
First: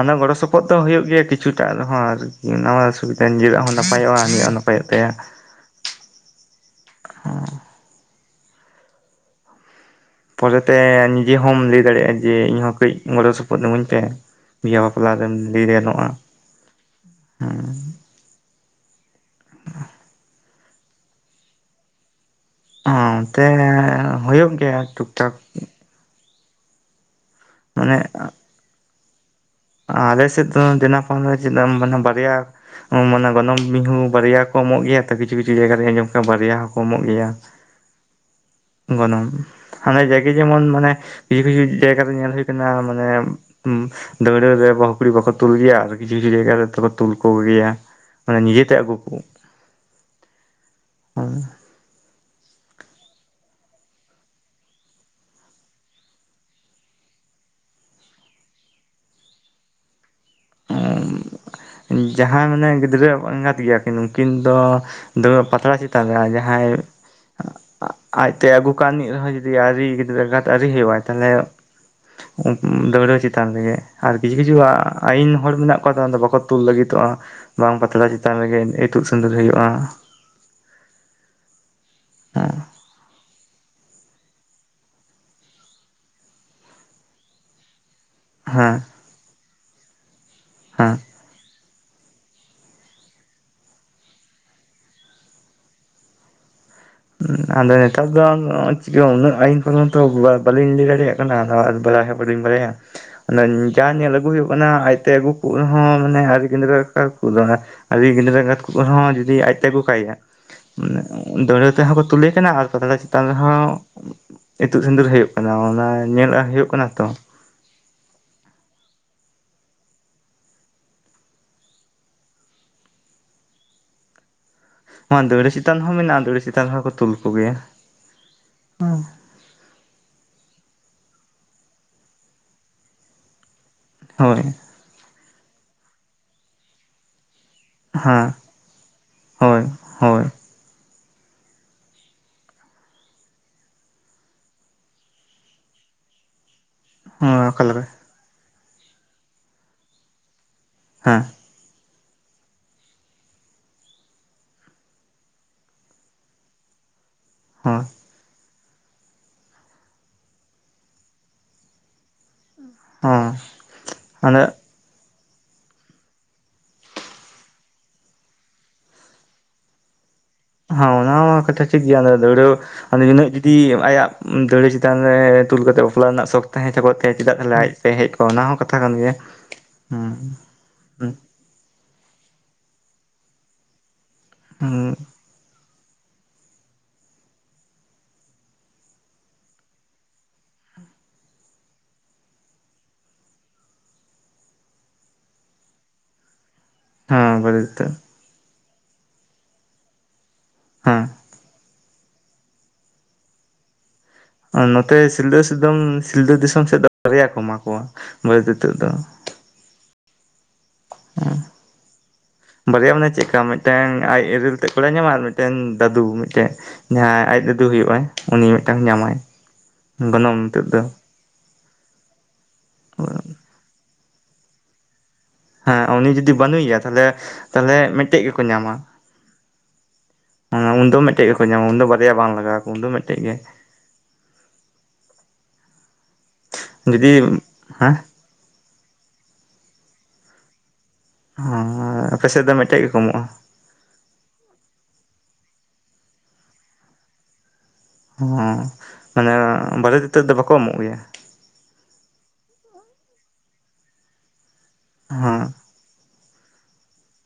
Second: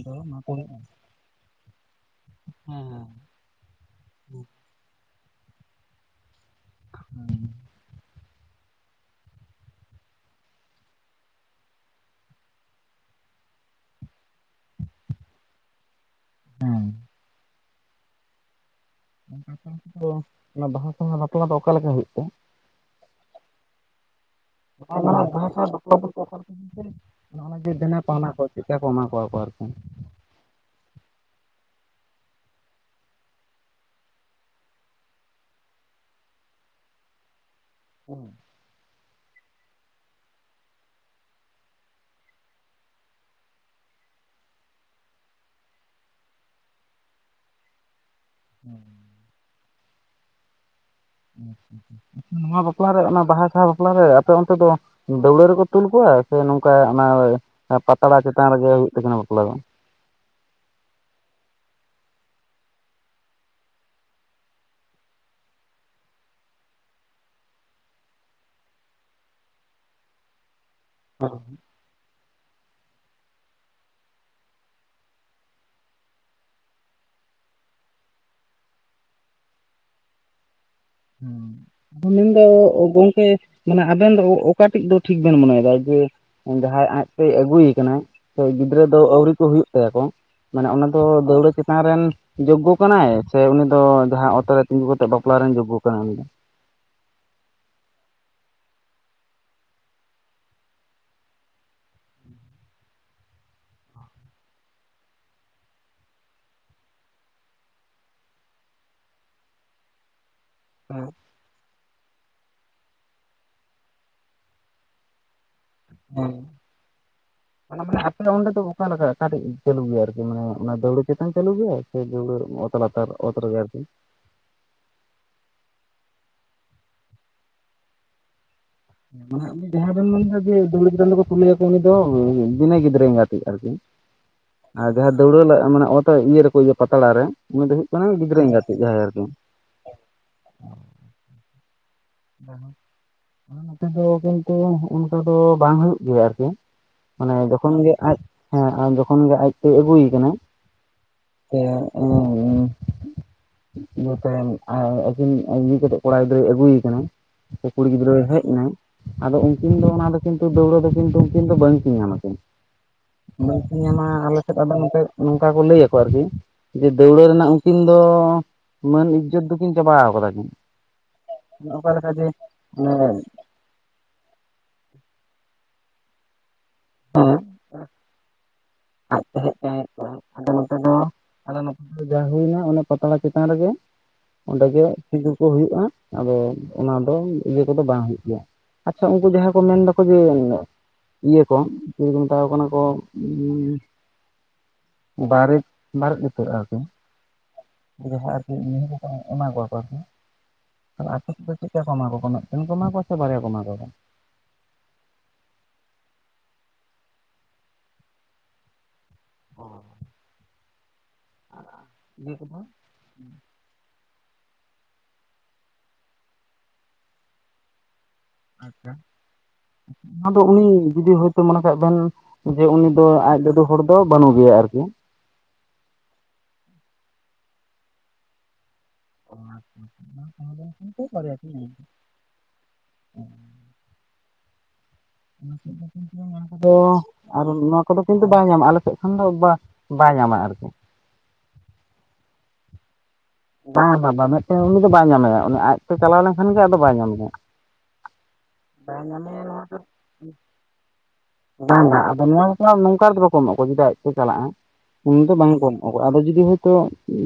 ᱚᱱᱟ ᱜᱚᱲᱚ ᱥᱚᱯᱚᱦᱚᱫ ᱫᱚ ᱦᱳᱭᱳᱜ ᱜᱮᱭᱟ ᱠᱤᱪᱷᱩᱴᱟᱜ ᱨᱮᱦᱚᱸ ᱟᱨᱠᱤ ᱱᱟᱣᱟ [inaudible] ᱱᱟᱯᱟᱭᱚᱜᱼᱟ ᱩᱱᱤᱭᱟᱜ ᱱᱟᱯᱟᱭᱚᱜ ᱛᱟᱭᱟ ᱯᱚᱨᱮᱛᱮ ᱱᱤᱡᱮ ᱦᱚᱢ ᱞᱮ ᱫᱟᱲᱮᱭᱟᱜᱼᱟ ᱡᱮ ᱤᱧᱦᱚᱸ ᱠᱟᱹᱡ ᱜᱚᱲᱚ ᱥᱚᱯᱚᱦᱚᱫ ᱤᱢᱟᱹᱧ ᱯᱮ ᱵᱤᱦᱟᱹ ᱵᱟᱯᱞᱟ ᱨᱮᱢ ᱞᱮ ᱜᱟᱱᱚᱜᱼᱟ ᱦᱩᱸ ᱦᱮᱸ [inaudible] ᱚᱱᱟ ᱵᱟᱦᱟ ᱥᱟᱦᱟ ᱵᱟᱯᱞᱟ ᱫᱚ ᱚᱠᱟ ᱞᱮᱠᱟ ᱦᱳᱭᱳᱜ ᱛᱮ ᱚᱱᱛᱮ ᱦᱳᱭᱳᱜ ᱜᱮᱭᱟ ᱴᱩᱠ ᱴᱟᱠ [inaudible] ᱫᱮᱱᱟ ᱯᱟᱣᱱᱟ ᱠᱚ ᱪᱮᱫᱠᱟ ᱠᱚ ᱮᱢᱟ ᱠᱚᱣᱟ ᱠᱚ ᱟᱨᱠᱤ ᱟᱞᱮᱥ ᱫᱚ ᱫᱮᱱᱟ ᱯᱟᱣᱱᱟ [inaudible] ᱵᱟᱨᱭᱟ ᱢᱟᱱᱮ ᱜᱚᱱᱚᱝ ᱢᱤᱦᱩ ᱵᱟᱨᱭᱟ ᱦᱚᱸ ᱠᱚ ᱮᱢᱚᱜ ᱜᱮᱭᱟ ᱛᱚ ᱠᱤᱪᱷᱩ ᱠᱤᱪᱷᱩ ᱡᱟᱭᱜᱟ ᱨᱮ ᱟᱸᱡᱚᱢ ᱠᱟᱜ-ᱟ‌ ᱵᱟᱨᱭᱟ ᱦᱚᱸᱠᱚ ᱮᱢᱚᱜ ᱜᱮᱭᱟ [unintelligible] [inaudible] ᱜᱚᱱᱚᱝ ᱦᱟᱱᱮ ᱡᱟᱭᱜᱮ ᱡᱮᱢᱚᱱ ᱢᱟᱱᱮ ᱠᱤᱪᱷᱩ ᱠᱤᱪᱷᱩ ᱡᱟᱭᱜᱟ ᱨᱮ ᱧᱮᱞ ᱦᱳᱭ ᱠᱟᱱᱟ ᱢᱟᱱᱮ ᱫᱟᱹᱣᱲᱟᱹ ᱨᱮ ᱵᱟᱦᱩ ᱠᱩᱲᱤ ᱵᱟᱠᱚ ᱛᱩᱞ ᱜᱮᱭᱟ ᱟᱨ ᱠᱤᱪᱷᱩ ᱠᱤᱪᱷᱩ ᱨᱮ ᱡᱟᱭᱜᱟ ᱨᱮᱫᱚᱠᱚ ᱛᱩᱞ ᱠᱚᱜᱮᱭᱟ ᱢᱟᱱᱮ ᱱᱤᱡᱮᱛᱮ ᱟᱹᱜᱩ ᱠᱚ ᱱᱚᱣᱟ ᱵᱟᱯᱞᱟ ᱨᱮ ᱚᱱᱟ ᱵᱟᱦᱟ ᱥᱟᱦᱟ ᱵᱟᱯᱞᱟᱨᱮ ᱟᱯᱮ ᱚᱱᱛᱮ ᱫᱚ ᱫᱟᱹᱣᱲᱟᱹ ᱨᱮᱠᱚ ᱛᱩᱞ ᱠᱚᱣᱟ ᱥᱮ ᱱᱚᱝᱠᱟ ᱚᱱᱟ ᱯᱟᱛᱲᱟ ᱪᱮᱛᱟᱱ ᱨᱮᱜᱮ ᱦᱩᱭᱩᱜ ᱛᱟᱠᱤᱱᱟ ᱵᱟᱯᱞᱟ ᱫᱚ ᱡᱟᱦᱟᱸᱭ ᱢᱟᱱᱮ ᱜᱤᱫᱽᱨᱟᱹ ᱮᱸᱜᱟᱛ ᱜᱮᱭᱟ ᱠᱤᱱ ᱩᱱᱠᱤᱱ ᱫᱚ ᱯᱟᱛᱲᱟ ᱪᱮᱛᱟᱱ ᱨᱮ ᱡᱟᱦᱟᱸᱭ ᱟᱡ ᱛᱮ ᱟᱹᱜᱩ ᱠᱟ ᱱᱤᱡ ᱨᱮᱦᱚᱭ ᱡᱩᱫᱤ ᱟᱣᱨᱤ ᱜᱤᱫᱽᱨᱟᱹ ᱮᱸᱜᱟᱛ ᱟᱣᱨᱤ ᱦᱳᱭᱳᱜᱟᱭ ᱛᱟᱦᱚᱞᱮ ᱫᱟᱹᱣᱲᱟᱹ ᱪᱮᱛᱟᱱ ᱨᱮᱜᱮ ᱟᱨ ᱠᱤᱪᱷᱩ ᱠᱤᱪᱷᱩ ᱟᱭᱭᱤᱱ ᱦᱚᱲ ᱢᱮᱱᱟᱜ ᱠᱚᱣᱟ ᱛᱟᱭᱚᱢ ᱛᱮ ᱵᱟᱠᱚ ᱛᱩᱞ ᱞᱟᱹᱜᱤᱫᱚᱜᱼᱟ ᱵᱟᱝ ᱯᱟᱛᱲᱟ ᱪᱮᱛᱟᱱ ᱨᱮᱜᱮ ᱤᱛᱩᱫ ᱥᱸᱫᱩᱨ ᱦᱩᱭᱩᱜᱼᱟ ᱦᱩᱸ ᱢᱮᱱᱫᱚ ᱜᱚᱝᱠᱮ ᱢᱟᱱᱮ ᱟᱵᱮᱱ ᱫᱚ ᱚᱠᱟᱴᱮᱡ ᱫᱚ ᱴᱷᱤᱠ ᱵᱮᱱ ᱢᱚᱱᱮᱭᱮᱫᱟ ᱡᱮ ᱡᱟᱦᱟᱸᱭ ᱟᱡᱛᱮᱭ ᱟᱹᱜᱩᱭᱮ ᱠᱟᱱᱟᱭ ᱦᱮᱸ ᱜᱤᱫᱽᱨᱟᱹ ᱫᱚ ᱟᱹᱣᱨᱤ ᱠᱚ ᱦᱩᱭᱩᱜ ᱛᱟᱭᱟᱠᱚ ᱢᱟᱱᱮ ᱚᱱᱟ ᱦᱮᱸ ᱫᱚ ᱫᱟᱹᱣᱲᱟᱹ ᱪᱮᱛᱟᱱ᱾ ᱪᱮᱛᱟᱱ ᱨᱮᱱ ᱡᱚᱜᱜᱚ ᱠᱟᱱᱟᱭ ᱥᱮ ᱩᱱᱤ ᱫᱚ ᱡᱟᱦᱟᱸ ᱚᱛᱚᱨ ᱨᱮ ᱛᱤᱸᱜᱩ ᱠᱟᱛᱮ ᱵᱟᱯᱞᱟ ᱨᱮᱱ ᱡᱚᱜᱜᱳ ᱠᱟᱱᱟᱭ ᱩᱱᱤ ᱫᱚ ᱟᱫᱚ ᱱᱤᱛ ᱩᱱᱟᱹᱜ ᱟᱭᱤᱱ ᱠᱚ ᱢᱟᱛᱚ ᱵᱟᱞᱤᱧ ᱞᱟ ᱹᱭ ᱫᱟᱲᱮᱭᱟᱜ ᱠᱟᱱᱟ ᱟᱨ ᱵᱟᱲᱟᱭ ᱦᱚᱸ ᱵᱟᱞᱤᱧ ᱵᱟᱲᱟᱭᱼᱟ ᱡᱟ ᱧᱮᱞ ᱟᱹᱜᱩ ᱦᱩᱭᱩᱜ ᱠᱟᱱᱟ ᱟᱡᱛᱮ ᱟᱹᱜᱩ ᱠᱚ ᱨᱮᱦᱚᱸ ᱢᱟᱱᱮ ᱟᱹᱰᱤ ᱜᱮ ᱟᱹᱣᱨᱤ ᱜᱤᱫᱽᱨᱟᱹ ᱮᱸᱜᱟᱛ ᱠᱚᱜ ᱨᱮᱦᱚᱸ ᱡᱩᱫᱤ ᱟᱡᱛᱮ ᱟᱹᱜᱩ ᱠᱟᱭᱟ᱾ ᱛᱮᱦᱚᱸ ᱠᱚ ᱛᱩᱞᱮᱹ ᱠᱟᱱᱟ ᱟᱨ ᱯᱟᱛᱲᱟ ᱪᱮᱛᱟᱱ ᱨᱮᱦᱚᱸ ᱤᱛᱩᱫ ᱥᱤᱸᱫᱩᱨ ᱦᱩᱭᱩᱜ ᱠᱟᱱᱟ ᱦᱮᱸ᱾ ᱧᱮᱞᱟᱜ ᱦᱳᱭᱳᱜ ᱠᱟᱱᱟ ᱛᱚ ᱚᱱᱟ ᱢᱟᱱᱮ ᱟᱯᱮ ᱫᱚ ᱚᱸᱰᱮ ᱫᱚ ᱚᱠᱟ ᱞᱮᱠᱟ ᱚᱴᱤᱡ ᱪᱟᱹᱞᱩ ᱜᱮᱭᱟ ᱟᱨᱠᱤ ᱢᱟᱱᱮ ᱚᱱᱟ ᱫᱟᱹᱣᱲᱟ ᱪᱮᱛᱟᱱ ᱪᱟᱹᱞᱩ ᱜᱮ ᱚᱛ ᱞᱟᱛᱟᱨ ᱚᱛ ᱨᱮᱜᱮ ᱟᱨᱠᱤ ᱦᱮᱸ ᱫᱟᱹᱣᱲᱟᱹ ᱪᱮᱛᱟᱱ ᱦᱚᱸ ᱢᱮᱱᱟᱜᱼᱟ ᱫᱟᱹᱣᱲᱟᱹ ᱪᱮᱛᱟᱱ ᱨᱮ ᱦᱚᱸᱠᱚ ᱛᱩᱞ ᱠᱚᱜᱮᱭᱟ᱾ ᱢᱟᱱᱮ ᱡᱟᱦᱟᱸ ᱵᱮᱱ ᱢᱮᱱᱫᱟ ᱡᱮ ᱫᱟᱹᱣᱲᱟᱹ ᱪᱮᱛᱟᱱ ᱛᱮᱠᱚ ᱛᱩᱞᱮᱭᱟ ᱠᱚ ᱩᱱᱤ ᱫᱚ ᱵᱤᱱᱟᱹ ᱜᱤᱫᱽᱨᱟᱹ ᱮᱸᱜᱟᱛᱤᱡ ᱟᱨᱠᱤ ᱦᱳᱭ ᱟᱨ ᱡᱟᱦᱟᱸᱭ ᱫᱟᱹᱣᱲᱟᱹ ᱤᱭᱟᱹ ᱨᱮᱠᱚ ᱯᱟᱛᱲᱟ ᱨᱮ ᱩᱱᱤ ᱫᱚ ᱦᱩᱭᱩᱜ ᱠᱟᱱᱟᱭ ᱦᱮᱸ ᱜᱤᱫᱽᱨᱟᱹ ᱮᱜᱟᱸᱛᱤᱡ ᱡᱟᱦᱟᱸᱭ ᱟᱨᱠᱤ ᱦᱳᱭ ᱦᱳᱭ ᱚᱱᱟ ᱱᱚᱛᱮ ᱫᱚ ᱠᱤᱱᱛᱩ ᱚᱱᱠᱟ ᱫᱚ ᱵᱟᱝ ᱦᱩᱭᱩᱜ ᱜᱮᱭᱟ ᱟᱨᱠᱤ ᱢᱟᱱᱮ ᱚᱠᱟ ᱡᱚᱠᱷᱚᱱ ᱞᱮᱠᱟ ᱜᱮ ᱟᱡ ᱦᱮᱸ ᱡᱚᱠᱷᱚᱱ ᱜᱮ ᱟᱡᱛᱮᱭ ᱟᱹᱜᱩᱭᱮ ᱠᱟᱱᱟ ᱦᱮᱸ ᱥᱮ [unintelligible] ᱡᱟᱛᱮ ᱟᱹᱠᱤᱱ ᱤᱭᱟᱹ ᱠᱟᱛᱮᱫ ᱠᱚᱲᱟ ᱜᱤᱫᱽᱨᱟᱹᱭ ᱟᱹᱜᱩᱭᱮ ᱠᱟᱱᱟ ᱦᱳᱭ ᱠᱩᱲᱤ ᱜᱤᱫᱽᱨᱟᱹᱭ ᱦᱮᱡ ᱱᱟᱭ ᱟᱫᱚ ᱩᱱᱠᱤᱱ ᱫᱚ ᱚᱱᱟᱫᱚ ᱠᱤᱱᱛᱩ ᱫᱟᱹᱣᱲᱟᱹ ᱫᱚ ᱠᱤᱱᱛᱩ ᱩᱱᱠᱤᱱ ᱫᱚ ᱵᱟᱝᱠᱤᱱ ᱧᱟᱢᱟᱠᱤᱱ ᱦᱚᱸ ᱵᱟᱝ ᱠᱤᱱ ᱧᱟᱢᱟ ᱟᱞᱮ ᱥᱮᱫ ᱟᱫᱚ ᱱᱚᱝᱠᱟ ᱠᱚ ᱞᱟᱹᱭ ᱟᱠᱚ ᱟᱨᱠᱤ ᱡᱮ ᱫᱟᱹᱣᱲᱟᱹ ᱨᱮᱱᱟᱜ ᱩᱱᱠᱤᱱ ᱫᱚ ᱢᱟᱹᱱ ᱤᱡᱽᱡᱚᱛ ᱫᱚᱠᱤᱱ ᱪᱟᱵᱟᱣ ᱠᱟᱫᱟ ᱠᱤᱱ ᱦᱮᱸ ᱚᱱᱟ ᱢᱟ ᱠᱟᱛᱷᱟ ᱴᱷᱤᱠ ᱚᱠᱟ ᱜᱮᱭᱟ ᱟᱫᱚ ᱞᱮᱠᱟ ᱡᱮ ᱫᱟᱹᱣᱲᱟᱹ ᱚᱱᱮ ᱟᱭᱟᱜ ᱫᱟᱹᱣᱲᱟᱹ ᱪᱮᱛᱟᱱ ᱨᱮ ᱛᱩᱞ ᱠᱟᱛᱮᱫ ᱵᱟᱯᱞᱟ ᱨᱮᱱᱟᱜ ᱥᱚᱠ ᱛᱟᱦᱮᱸ ᱠᱚᱜ ᱛᱟᱭᱟ ᱪᱮᱫᱟᱜ ᱛᱟᱦᱞᱮ ᱟᱡ ᱦᱮᱡ ᱠᱚᱜᱼᱟ ᱚᱱᱟ ᱦᱚᱸ ᱠᱟᱛᱷᱟ ᱠᱟᱱ ᱜᱮᱭᱟ ᱛᱟᱦᱮ ᱠᱚᱜᱼᱟᱭ ᱦᱮᱸ ᱟᱫᱚ ᱱᱚᱛᱮ ᱫᱚ ᱟᱞᱮ ᱱᱚᱛᱮ ᱡᱟ ᱦᱩᱭᱱᱟ ᱚᱱᱟ ᱯᱟᱛᱲᱟ ᱪᱮᱛᱟᱱ ᱨᱮᱜᱮ ᱚᱸᱰᱮ ᱜᱮ ᱥᱤᱸᱫᱩᱨ ᱠᱚ ᱦᱩᱭᱩᱜᱼᱟ ᱟᱫᱚ ᱚᱱᱟ ᱫᱚ ᱤᱭᱟᱹ ᱠᱚᱫᱚ ᱵᱟᱝ ᱦᱩᱭᱩᱜ ᱜᱮᱭᱟ ᱾ ᱟᱪᱪᱷᱟ ᱩᱱᱠᱩ ᱡᱟᱦᱟᱸ ᱠᱚ ᱢᱮᱱ ᱫᱚᱠᱚ ᱡᱮ ᱤᱭᱟᱹ ᱠᱚ ᱪᱤᱞᱤ ᱠᱚ ᱢᱮᱛᱟ ᱠᱚ ᱠᱟᱱᱟ ᱠᱚ ᱵᱟᱨᱮ ᱵᱟᱨᱮᱫ ᱤᱛᱟᱹᱫ ᱟᱨᱠᱤ ᱦᱮᱸ ᱵᱟᱨᱮᱫ ᱤᱛᱟᱹᱫ [unintelligible] ᱮᱢᱟ ᱠᱚᱣᱟ ᱠᱚ ᱟᱨᱠᱤ, ᱦᱮᱸ ᱛᱟᱦᱞᱮ ᱟᱠᱤᱱ ᱫᱚ ᱪᱮᱫ ᱠᱟ ᱠᱚ ᱮᱢᱟ ᱠᱚ ᱠᱟᱱᱟ ᱢᱮᱫᱴᱟᱱ ᱠᱚ ᱮᱢᱟ ᱠᱚᱣᱟ ᱥᱮ ᱵᱟᱨᱭᱟ ᱠᱚ ᱮᱢᱟ ᱠᱚ ᱠᱟᱱᱟ? ᱟᱨ ᱱᱚᱛᱮ ᱥᱤᱞᱫᱟᱹ ᱥᱤᱫᱚᱢ ᱥᱤᱞᱫᱟᱹ ᱫᱤᱥᱚᱢ ᱥᱮᱫ ᱫᱚ ᱵᱟᱨᱭᱟ ᱠᱚ ᱮᱢᱟ ᱠᱚᱣᱟ ᱵᱟᱨᱮᱫ ᱤᱛᱟᱹᱫ ᱫᱚ ᱚᱻ ᱦᱮᱸ ᱵᱟᱨᱭᱟ ᱢᱟᱱᱮ ᱪᱮᱜᱠᱟ ᱢᱤᱫᱴᱮᱝ ᱟᱡ ᱮᱨᱮᱞ ᱛᱮᱫ ᱠᱚᱲᱟᱭ ᱧᱟᱢᱟ ᱟᱨ ᱢᱤᱫᱴᱮᱝ ᱫᱟᱫᱩ ᱢᱤᱫᱴᱮᱱ ᱡᱟᱦᱟᱸᱭ ᱟᱡ ᱫᱟᱫᱩ ᱦᱩᱭᱩᱜ ᱟᱭ ᱩᱱᱤ ᱢᱤᱫᱴᱟᱝ ᱧᱟᱢᱟᱭ ᱚᱱᱟ ᱜᱚᱱᱚᱝ ᱤᱛᱟᱹᱫ ᱫᱚ ᱩᱱᱤ ᱡᱩᱫᱤ ᱦᱳᱭᱛᱳ ᱢᱚᱱᱮ ᱠᱟᱜ ᱵᱮᱱ ᱡᱮ ᱩᱱᱤ ᱫᱚ ᱟᱡ ᱫᱟᱹᱫᱩ ᱦᱚᱲ ᱫᱚ ᱵᱟᱹᱱᱩᱜ ᱜᱮᱭᱟ ᱟᱨᱠᱤ ᱦᱮᱸ ᱩᱱᱤ ᱡᱩᱫᱤ ᱵᱟᱱᱩᱭᱟ ᱛᱟᱦᱚᱞᱮ ᱛᱟᱦᱚᱞᱮ ᱢᱤᱫᱴᱮᱡ ᱜᱮᱠᱚ ᱧᱟᱢᱟ ᱚ ᱟᱪᱪᱷᱟ [unintelligible] ᱩᱱᱫᱚ ᱢᱤᱫᱴᱮᱡ ᱜᱮᱠᱚ ᱧᱟᱢᱟ ᱩᱱ ᱫᱚ ᱵᱟᱨᱭᱟ ᱵᱟᱝ ᱞᱟᱜᱟᱣ ᱠᱚᱣᱟ ᱩᱱᱫᱚ ᱢᱤᱫᱴᱮᱡ ᱜᱮ [unintelligible] ᱱᱚᱣᱟ ᱠᱚ ᱫᱚ ᱡᱩᱫᱤ ᱟᱨ ᱱᱚᱣᱟ ᱦᱮᱸ ᱠᱚᱫᱚ ᱠᱤᱱ- -ᱛᱩ ᱵᱟᱭ ᱧᱟᱢᱟ ᱟᱞᱮ ᱥᱮᱫ ᱠᱷᱚᱱ ᱫᱚ ᱵᱟ ᱵᱟᱭ ᱧᱟᱢᱟ ᱟᱨᱠᱤ᱾ ᱦᱮᱸ ᱦᱮ ᱟᱯᱮ ᱥᱮᱫ ᱫᱚ ᱢᱤᱫᱴᱮᱡ ᱜᱮ ᱠᱚ ᱮᱢᱚᱜᱼᱟ᱾ ᱵᱟ ᱵᱟ ᱵᱟ ᱵᱟ ᱢᱤᱫᱴᱮᱱ ᱩᱱᱤ ᱫᱚ ᱵᱟᱭ ᱧᱟᱢᱮᱭᱟ ᱩᱱᱤ ᱟᱡ ᱛᱮ ᱪᱟᱞᱟᱣ ᱞᱮᱱᱠᱷᱟᱱ ᱜᱮ ᱟᱫᱚ ᱵᱟᱭ ᱧᱟᱢᱮᱭᱟ᱾ ᱦᱩ ᱵᱟᱭ ᱢᱟᱱᱮ ᱧᱟᱢᱮᱭᱟ ᱱᱚᱣᱟ ᱫᱚ ᱵᱟᱨᱮᱛ ᱤᱛᱟᱹᱫ ᱫᱚ ᱵᱟᱠᱚ ᱮᱢᱚᱜ ᱜᱮᱭᱟ? ᱵᱟᱝ ᱵᱟ ᱟᱫᱚ ᱱᱚᱣᱟ ᱠᱚ ᱱᱚᱝᱠᱟ ᱨᱮᱫᱚ ᱵᱟᱠᱚ ᱮᱢᱚ ᱟᱠᱚ ᱡᱩᱫᱤ ᱟᱡ ᱛᱮ ᱪᱟᱞᱟᱜᱼᱟ ᱩᱱ ᱫᱚ ᱦᱮᱸ ᱵᱟᱝ ᱠᱚ ᱮᱢᱚᱜᱼᱟ᱾ ᱟᱫᱚ ᱡᱩᱫᱤ ᱦᱳᱭᱛᱳ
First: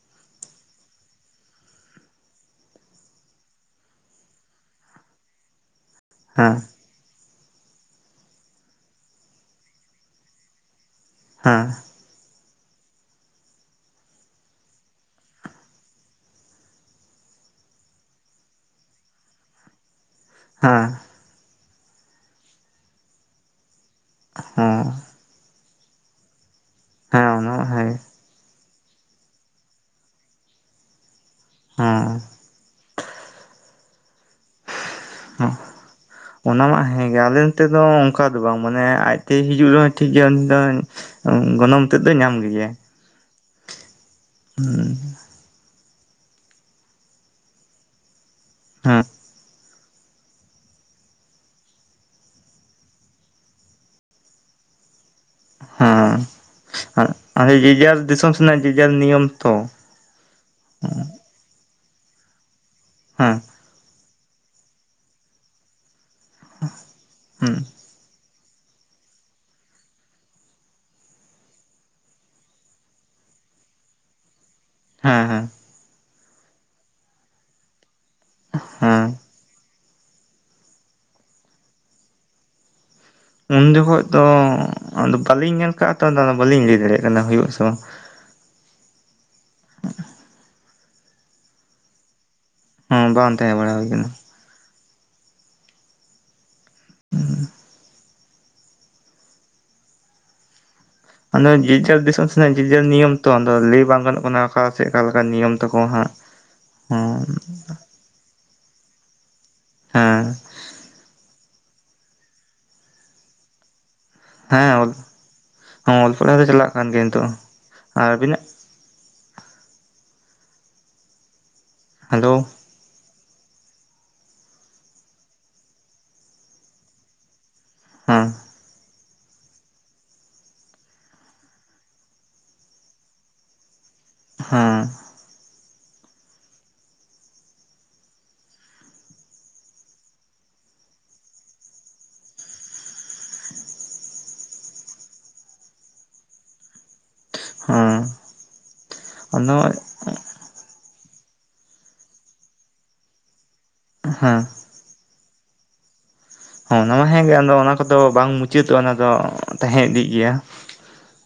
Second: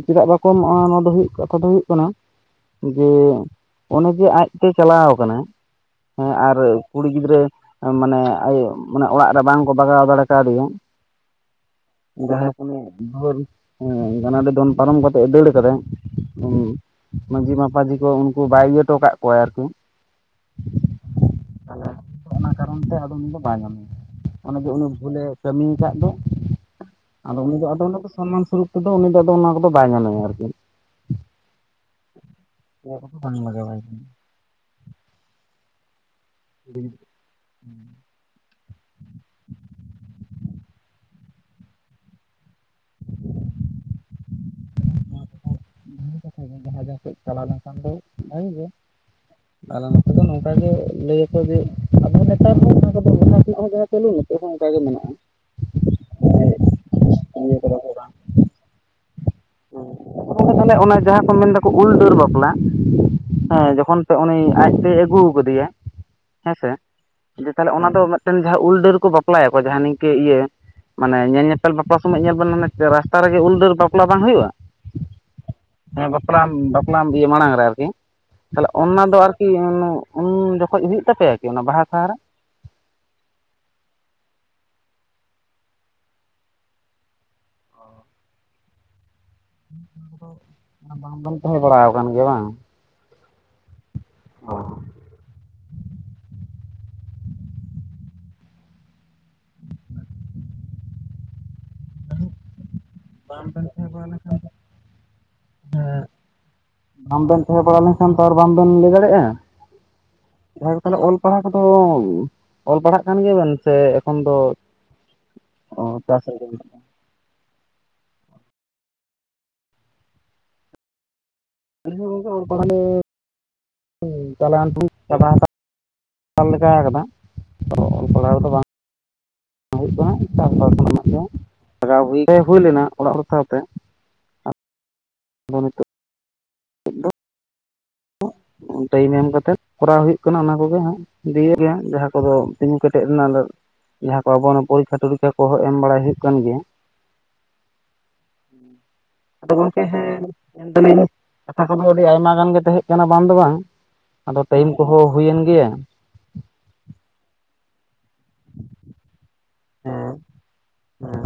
ᱪᱮᱫᱟᱜ ᱵᱟᱠᱚ ᱮᱢᱚᱜᱼᱟ? ᱦᱩᱭᱩᱜ ᱠᱟᱛᱷᱟ ᱫᱚ ᱦᱩᱭᱩᱜ ᱠᱟᱱᱟ ᱡᱮ ᱚᱱᱮ ᱡᱮ ᱟᱡᱛᱮᱭ ᱪᱟᱞᱟᱣ ᱟᱠᱟᱱᱟ᱾ ᱦᱮᱸ ᱟᱨ ᱠᱩᱲᱤ ᱜᱤᱫᱽᱨᱟᱹ ᱢᱟᱱᱮ ᱟᱡ ᱢᱟᱱᱮ ᱚᱲᱟᱜ ᱨᱮ ᱵᱟᱝᱠᱚ ᱵᱟᱜᱟᱣ ᱫᱟᱲᱮ ᱠᱟᱣᱫᱮᱭᱟ᱾ ᱦᱮᱸ ᱡᱟᱭ ᱦᱳᱠ ᱩᱱᱤ [unintelligible] ᱜᱟᱱᱟᱰᱮ ᱫᱚᱱ ᱯᱟᱨᱚᱢ ᱠᱟᱛᱮᱜ-ᱮ ᱫᱟᱹᱲ ᱟᱠᱟᱫᱟ ᱢᱟᱺᱡᱷᱤ ᱢᱟᱯᱟᱡᱷᱤ ᱠᱚ ᱩᱱᱠᱩ ᱵᱟᱭ ᱤᱭᱟᱹ ᱦᱚᱴᱚᱣ ᱠᱟᱜ ᱠᱚᱣᱟ ᱟᱨᱠᱤ᱾ ᱦᱮᱸ ᱚᱱᱟ ᱠᱟᱨᱚᱱ ᱛᱮ ᱟᱫᱚ ᱩᱱᱤ ᱫᱚ ᱵᱟᱭ ᱧᱟᱢᱮᱭᱟ ᱚᱱᱮ‌ ᱡᱮ ᱦᱮᱸ ᱩᱱᱤ ᱵᱷᱩᱞᱮ ᱠᱟᱹᱢᱤ ᱟᱠᱟᱫ ᱫᱚ ᱦᱮᱸ ᱟᱫᱚ ᱩᱱᱤ ᱫᱚ ᱟᱫᱚ ᱦᱮᱸ ᱚᱱᱟ ᱫᱚ ᱥᱚᱱᱢᱟᱱ ᱥᱚᱨᱩᱯ᱾ ᱛᱮ ᱫᱚ ᱩᱱᱤ ᱫᱚ ᱚᱱᱟ ᱠᱚᱫᱚ ᱵᱟᱭ ᱧᱟᱢᱮᱭᱟ ᱟᱨᱠᱤ᱾ ᱦᱮᱸ [unintelligible] ᱠᱚᱫᱚ ᱵᱟᱝ ᱞᱟᱜᱟᱣᱟᱭ ᱠᱟᱱᱟ᱾ ᱚᱱᱟ ᱢᱟ ᱦᱮᱸᱜᱮ ᱟᱞᱮ ᱱᱚᱛᱮ ᱫᱚ ᱚᱱᱠᱟ ᱫᱚ ᱵᱟᱝ ᱢᱟᱱᱮ ᱟᱡᱛᱮᱭ ᱦᱤᱡᱩᱜ ᱨᱮᱦᱚᱸ ᱴᱷᱤᱠ ᱜᱮᱭᱟ ᱩᱱᱤ ᱫᱚ ᱜᱚᱱᱚᱝ ᱛᱮᱫ ᱫᱚᱭ ᱧᱟᱢ ᱜᱮᱭᱟᱭ᱾ ᱦᱩᱸ᱾ [inaudible] ᱥᱮᱫ ᱪᱟᱞᱟᱣ ᱞᱮᱱᱠᱷᱟᱱ ᱫᱚ ᱵᱷᱟᱜᱮ ᱜᱮ ᱦᱮᱸ ᱟᱞᱮ‌ ᱱᱚᱛᱮ ᱫᱚ ᱱᱚᱝᱠᱟ ᱜᱮ ᱞᱟᱹᱭ ᱟᱠᱚ ᱡᱮ ᱟᱵᱚ ᱱᱮᱛᱟᱨ ᱦᱚᱸ ᱚᱱᱟ ᱠᱚᱫᱚ [inaudible] ᱦᱚᱸ ᱯᱟᱞᱮ ᱱᱤᱛᱚᱜ ᱦᱚᱸ ᱚᱱᱠᱟ ᱜᱮ ᱢᱮᱱᱟᱜᱼᱟ᱾ ᱦᱮᱸ ᱟᱨ ᱟᱨᱮ ᱠᱚᱫᱚ ᱡᱮᱡᱟᱨ ᱫᱤᱥᱚᱢ ᱥᱮᱱᱟᱜ ᱡᱮᱡᱟᱨ ᱱᱤᱭᱚᱢ᱾ ᱛᱚ [inaudible] ᱛᱟᱦᱚᱞᱮ ᱚᱱᱟ ᱡᱟᱦᱟᱸ ᱠᱚ ᱢᱮᱱᱫᱟᱠᱚ ᱩᱞ ᱰᱟᱹᱨ ᱵᱟᱯᱞᱟ ᱦᱮᱸ ᱦᱮᱸ ᱡᱚᱠᱷᱚᱱ ᱛᱚ ᱩᱱᱤ ᱟᱡᱛᱮᱭ ᱟᱹᱜᱩ ᱠᱟᱫᱮᱭᱟ ᱦᱮᱸᱥᱮ ᱾ ᱡᱮ ᱦᱮᱸ ᱛᱟᱦᱚᱞᱮ ᱚᱱᱟ ᱫᱚ ᱡᱟᱦᱟᱸ ᱩᱞ ᱰᱟᱹᱨ ᱠᱚ ᱵᱟᱯᱞᱟᱭᱟᱠᱚ ᱡᱟᱦᱟᱸ ᱱᱤᱝᱠᱟᱹ ᱤᱭᱟᱹ ᱢᱟᱱᱮ ᱧᱮᱞ ᱧᱮᱯᱮᱞ ᱵᱟᱯᱞᱟ ᱥᱚᱢᱚᱭ ᱧᱮᱞ ᱵᱮᱱ ᱢᱟᱱᱮ ᱨᱟᱥᱛᱟ ᱨᱮᱜᱮ ᱩᱞ ᱰᱟᱹᱨ ᱵᱟᱯᱞᱟ ᱵᱟᱝ ᱦᱩᱭᱩᱜᱼᱟ ᱦᱮᱸ ᱦᱮᱸ ᱦᱮᱸ ᱵᱟᱯᱞᱟ ᱵᱟᱯᱞᱟ ᱤᱭᱟᱹ ᱢᱟᱲᱟᱝ ᱨᱮ ᱟᱨᱠᱤ ᱾ ᱛᱟᱦᱚᱞᱮ ᱚᱱᱟ ᱦᱮᱸ ᱫᱚ ᱟᱨᱠᱤ ᱠᱤ ᱩᱱ ᱩᱱ ᱡᱚᱠᱷᱚᱡ ᱦᱩᱭᱩᱜ ᱛᱟᱯᱮᱭᱟ ᱠᱤ ᱚᱱᱟ ᱵᱟᱦᱟ ᱥᱟᱦᱟᱨᱮ? ᱩᱱ ᱡᱚᱠᱷᱚᱡ ᱫᱚ ᱟᱫᱚ ᱵᱟᱹᱞᱤᱧ ᱧᱮᱞ ᱟᱠᱟᱜᱼᱟ ᱛᱚ ᱵᱟᱹᱞᱤᱧ ᱞᱟᱹᱭ ᱫᱟᱲᱮᱭᱟᱜ ᱠᱟᱱᱟ ᱦᱩᱭᱩᱜ ᱥᱮ ᱵᱟᱝ᱾ [inaudible] ᱵᱟᱝ ᱛᱟᱦᱮᱸ ᱵᱟᱲᱟ ᱟᱠᱟᱱ ᱜᱮᱭᱟ ᱵᱟᱝ? ᱦᱮᱸ ᱵᱟᱝ ᱛᱟᱦᱮᱸ ᱵᱟᱲᱟ ᱦᱩᱭ ᱟᱠᱟᱱᱟ᱾ [unintelligible] ᱦᱩᱸ ᱟᱫᱚ ᱡᱮᱡᱟᱨᱼ ᱼᱡᱟᱨ ᱫᱤᱥᱳᱢ ᱥᱮᱱᱟᱜ ᱡᱮ ᱡᱟᱨ ᱱᱤᱭᱚᱢ ᱛᱚ ᱟᱫᱚ ᱞᱟᱹᱭ ᱵᱟᱝ ᱜᱟᱱᱚᱜ ᱠᱟᱱᱟ ᱚᱠᱟ ᱥᱮ ᱚᱠᱟ ᱞᱮᱠᱟ ᱱᱤᱭᱚᱢ ᱛᱟᱠᱚ ᱦᱟᱸᱜ᱾ ᱦᱚᱸ [inaudible] ᱞᱮᱱᱠᱷᱟᱱ ᱛᱚ ᱟᱨ ᱵᱟᱝ ᱵᱮᱱ ᱞᱟᱹᱭ ᱫᱟᱲᱮᱭᱟᱜᱼᱟ ᱦᱮᱸ ᱾ ᱡᱟᱦᱟᱭ ᱠᱚ ᱛᱟᱦᱚᱞᱮ ᱯᱟᱲᱦᱟᱣ ᱠᱚᱫᱚ ᱚᱞ ᱯᱟᱲᱦᱟᱜ ᱠᱟᱱ ᱜᱮᱭᱟ ᱵᱮᱱ ᱥᱮ? ᱮᱠᱷᱚᱱ ᱫᱚ ᱦᱮᱸ ᱚᱞ ᱚᱞ ᱪᱟᱥ ᱯᱟᱲᱦᱟᱣ ᱫᱚ ᱨᱮᱜᱮ ᱪᱟᱞᱟᱜ ᱠᱟᱱ ᱜᱮᱭᱟ ᱱᱤᱛᱚᱜ ᱦᱚᱸ ᱾ ᱟᱨ ᱟᱹᱵᱤᱱᱟᱜ? ᱟᱹᱞᱤᱧ ᱦᱚᱸ ᱜᱚᱝᱠᱮ ᱦᱮᱞᱳ ᱚᱞᱯᱟᱲᱦᱟᱣ ᱫᱚ ᱪᱟᱞᱟᱱ [inaudible] ᱪᱟᱵᱟᱣ ᱞᱮᱠᱟ ᱟᱠᱟᱫᱟ ᱱᱤᱛᱚᱜ ᱫᱚ ᱚᱞ ᱯᱟᱲᱦᱟᱣ ᱠᱚ ᱫᱚ ᱵᱟᱝ [inaudible] ᱦᱩᱭᱩᱜ ᱠᱟᱱᱟ ᱪᱟᱥ ᱠᱚᱨᱮᱱᱟᱜ ᱜᱮ ᱞᱟᱜᱟᱣ ᱦᱩᱭ, ᱦᱩᱭ ᱞᱮᱱᱟ ᱚᱲᱟᱜ ᱦᱚᱲ ᱥᱟᱶᱛᱮ᱾ ᱦᱮᱸ ᱟᱫᱚ ᱱᱤᱛᱚᱜ ᱴᱟᱭᱤᱢ ᱮᱢ ᱠᱟᱛᱮᱜ ᱠᱚᱨᱟᱣ ᱦᱩᱭᱩᱜ ᱠᱟᱱᱟ ᱚᱱᱟ ᱠᱚᱜᱮ ᱦᱟᱸᱜ ᱫᱤᱭᱟᱹᱜ ᱜᱮ ᱡᱟᱦᱟᱸ ᱠᱚᱫᱚ ᱛᱤᱜᱩ ᱠᱮᱴᱮᱡ ᱨᱮᱱᱟᱜ ᱡᱟᱦᱟᱸ ᱠᱚ ᱟᱵᱚ ᱱᱚᱣᱟ ᱯᱚᱨᱤᱠᱠᱷᱟ ᱴᱚᱨᱤᱠᱠᱷᱟ ᱠᱚᱦᱚᱸ ᱮᱢ ᱵᱟᱲᱟᱭ ᱦᱩᱭᱩᱜ ᱠᱟᱱ ᱜᱮᱭᱟ ᱦᱮᱸ ᱟᱫᱚ ᱜᱚᱝᱠᱮ ᱦᱮᱸ ᱢᱮᱱ ᱫᱟᱹᱞᱤᱱ ᱠᱟᱛᱷᱟ ᱠᱚᱫᱚ ᱟᱹᱰᱤ ᱟᱭᱢᱟ ᱜᱟᱱ ᱜᱮ ᱛᱟᱦᱮᱸ ᱠᱟᱱᱟ ᱵᱟᱝ ᱫᱚ ᱵᱟᱝ ᱟᱫᱚ ᱦᱮᱸ ᱴᱟᱹᱭᱤᱢ ᱠᱚᱦᱚᱸ ᱦᱩᱭᱮᱱ ᱜᱮᱭᱟ ᱦᱚᱸ ᱚᱱᱟ ᱢᱟ ᱦᱮᱸᱜᱮ ᱟᱫᱚ ᱚᱱᱟ ᱠᱚᱫᱚ ᱵᱟᱝ ᱢᱩᱪᱟᱹᱫᱚᱜᱼᱟ ᱚᱱᱟ ᱫᱚ ᱛᱟᱦᱮᱸ ᱤᱫᱤᱜ ᱦᱮᱸ ᱜᱮᱭᱟ ᱾ ᱦᱮᱸ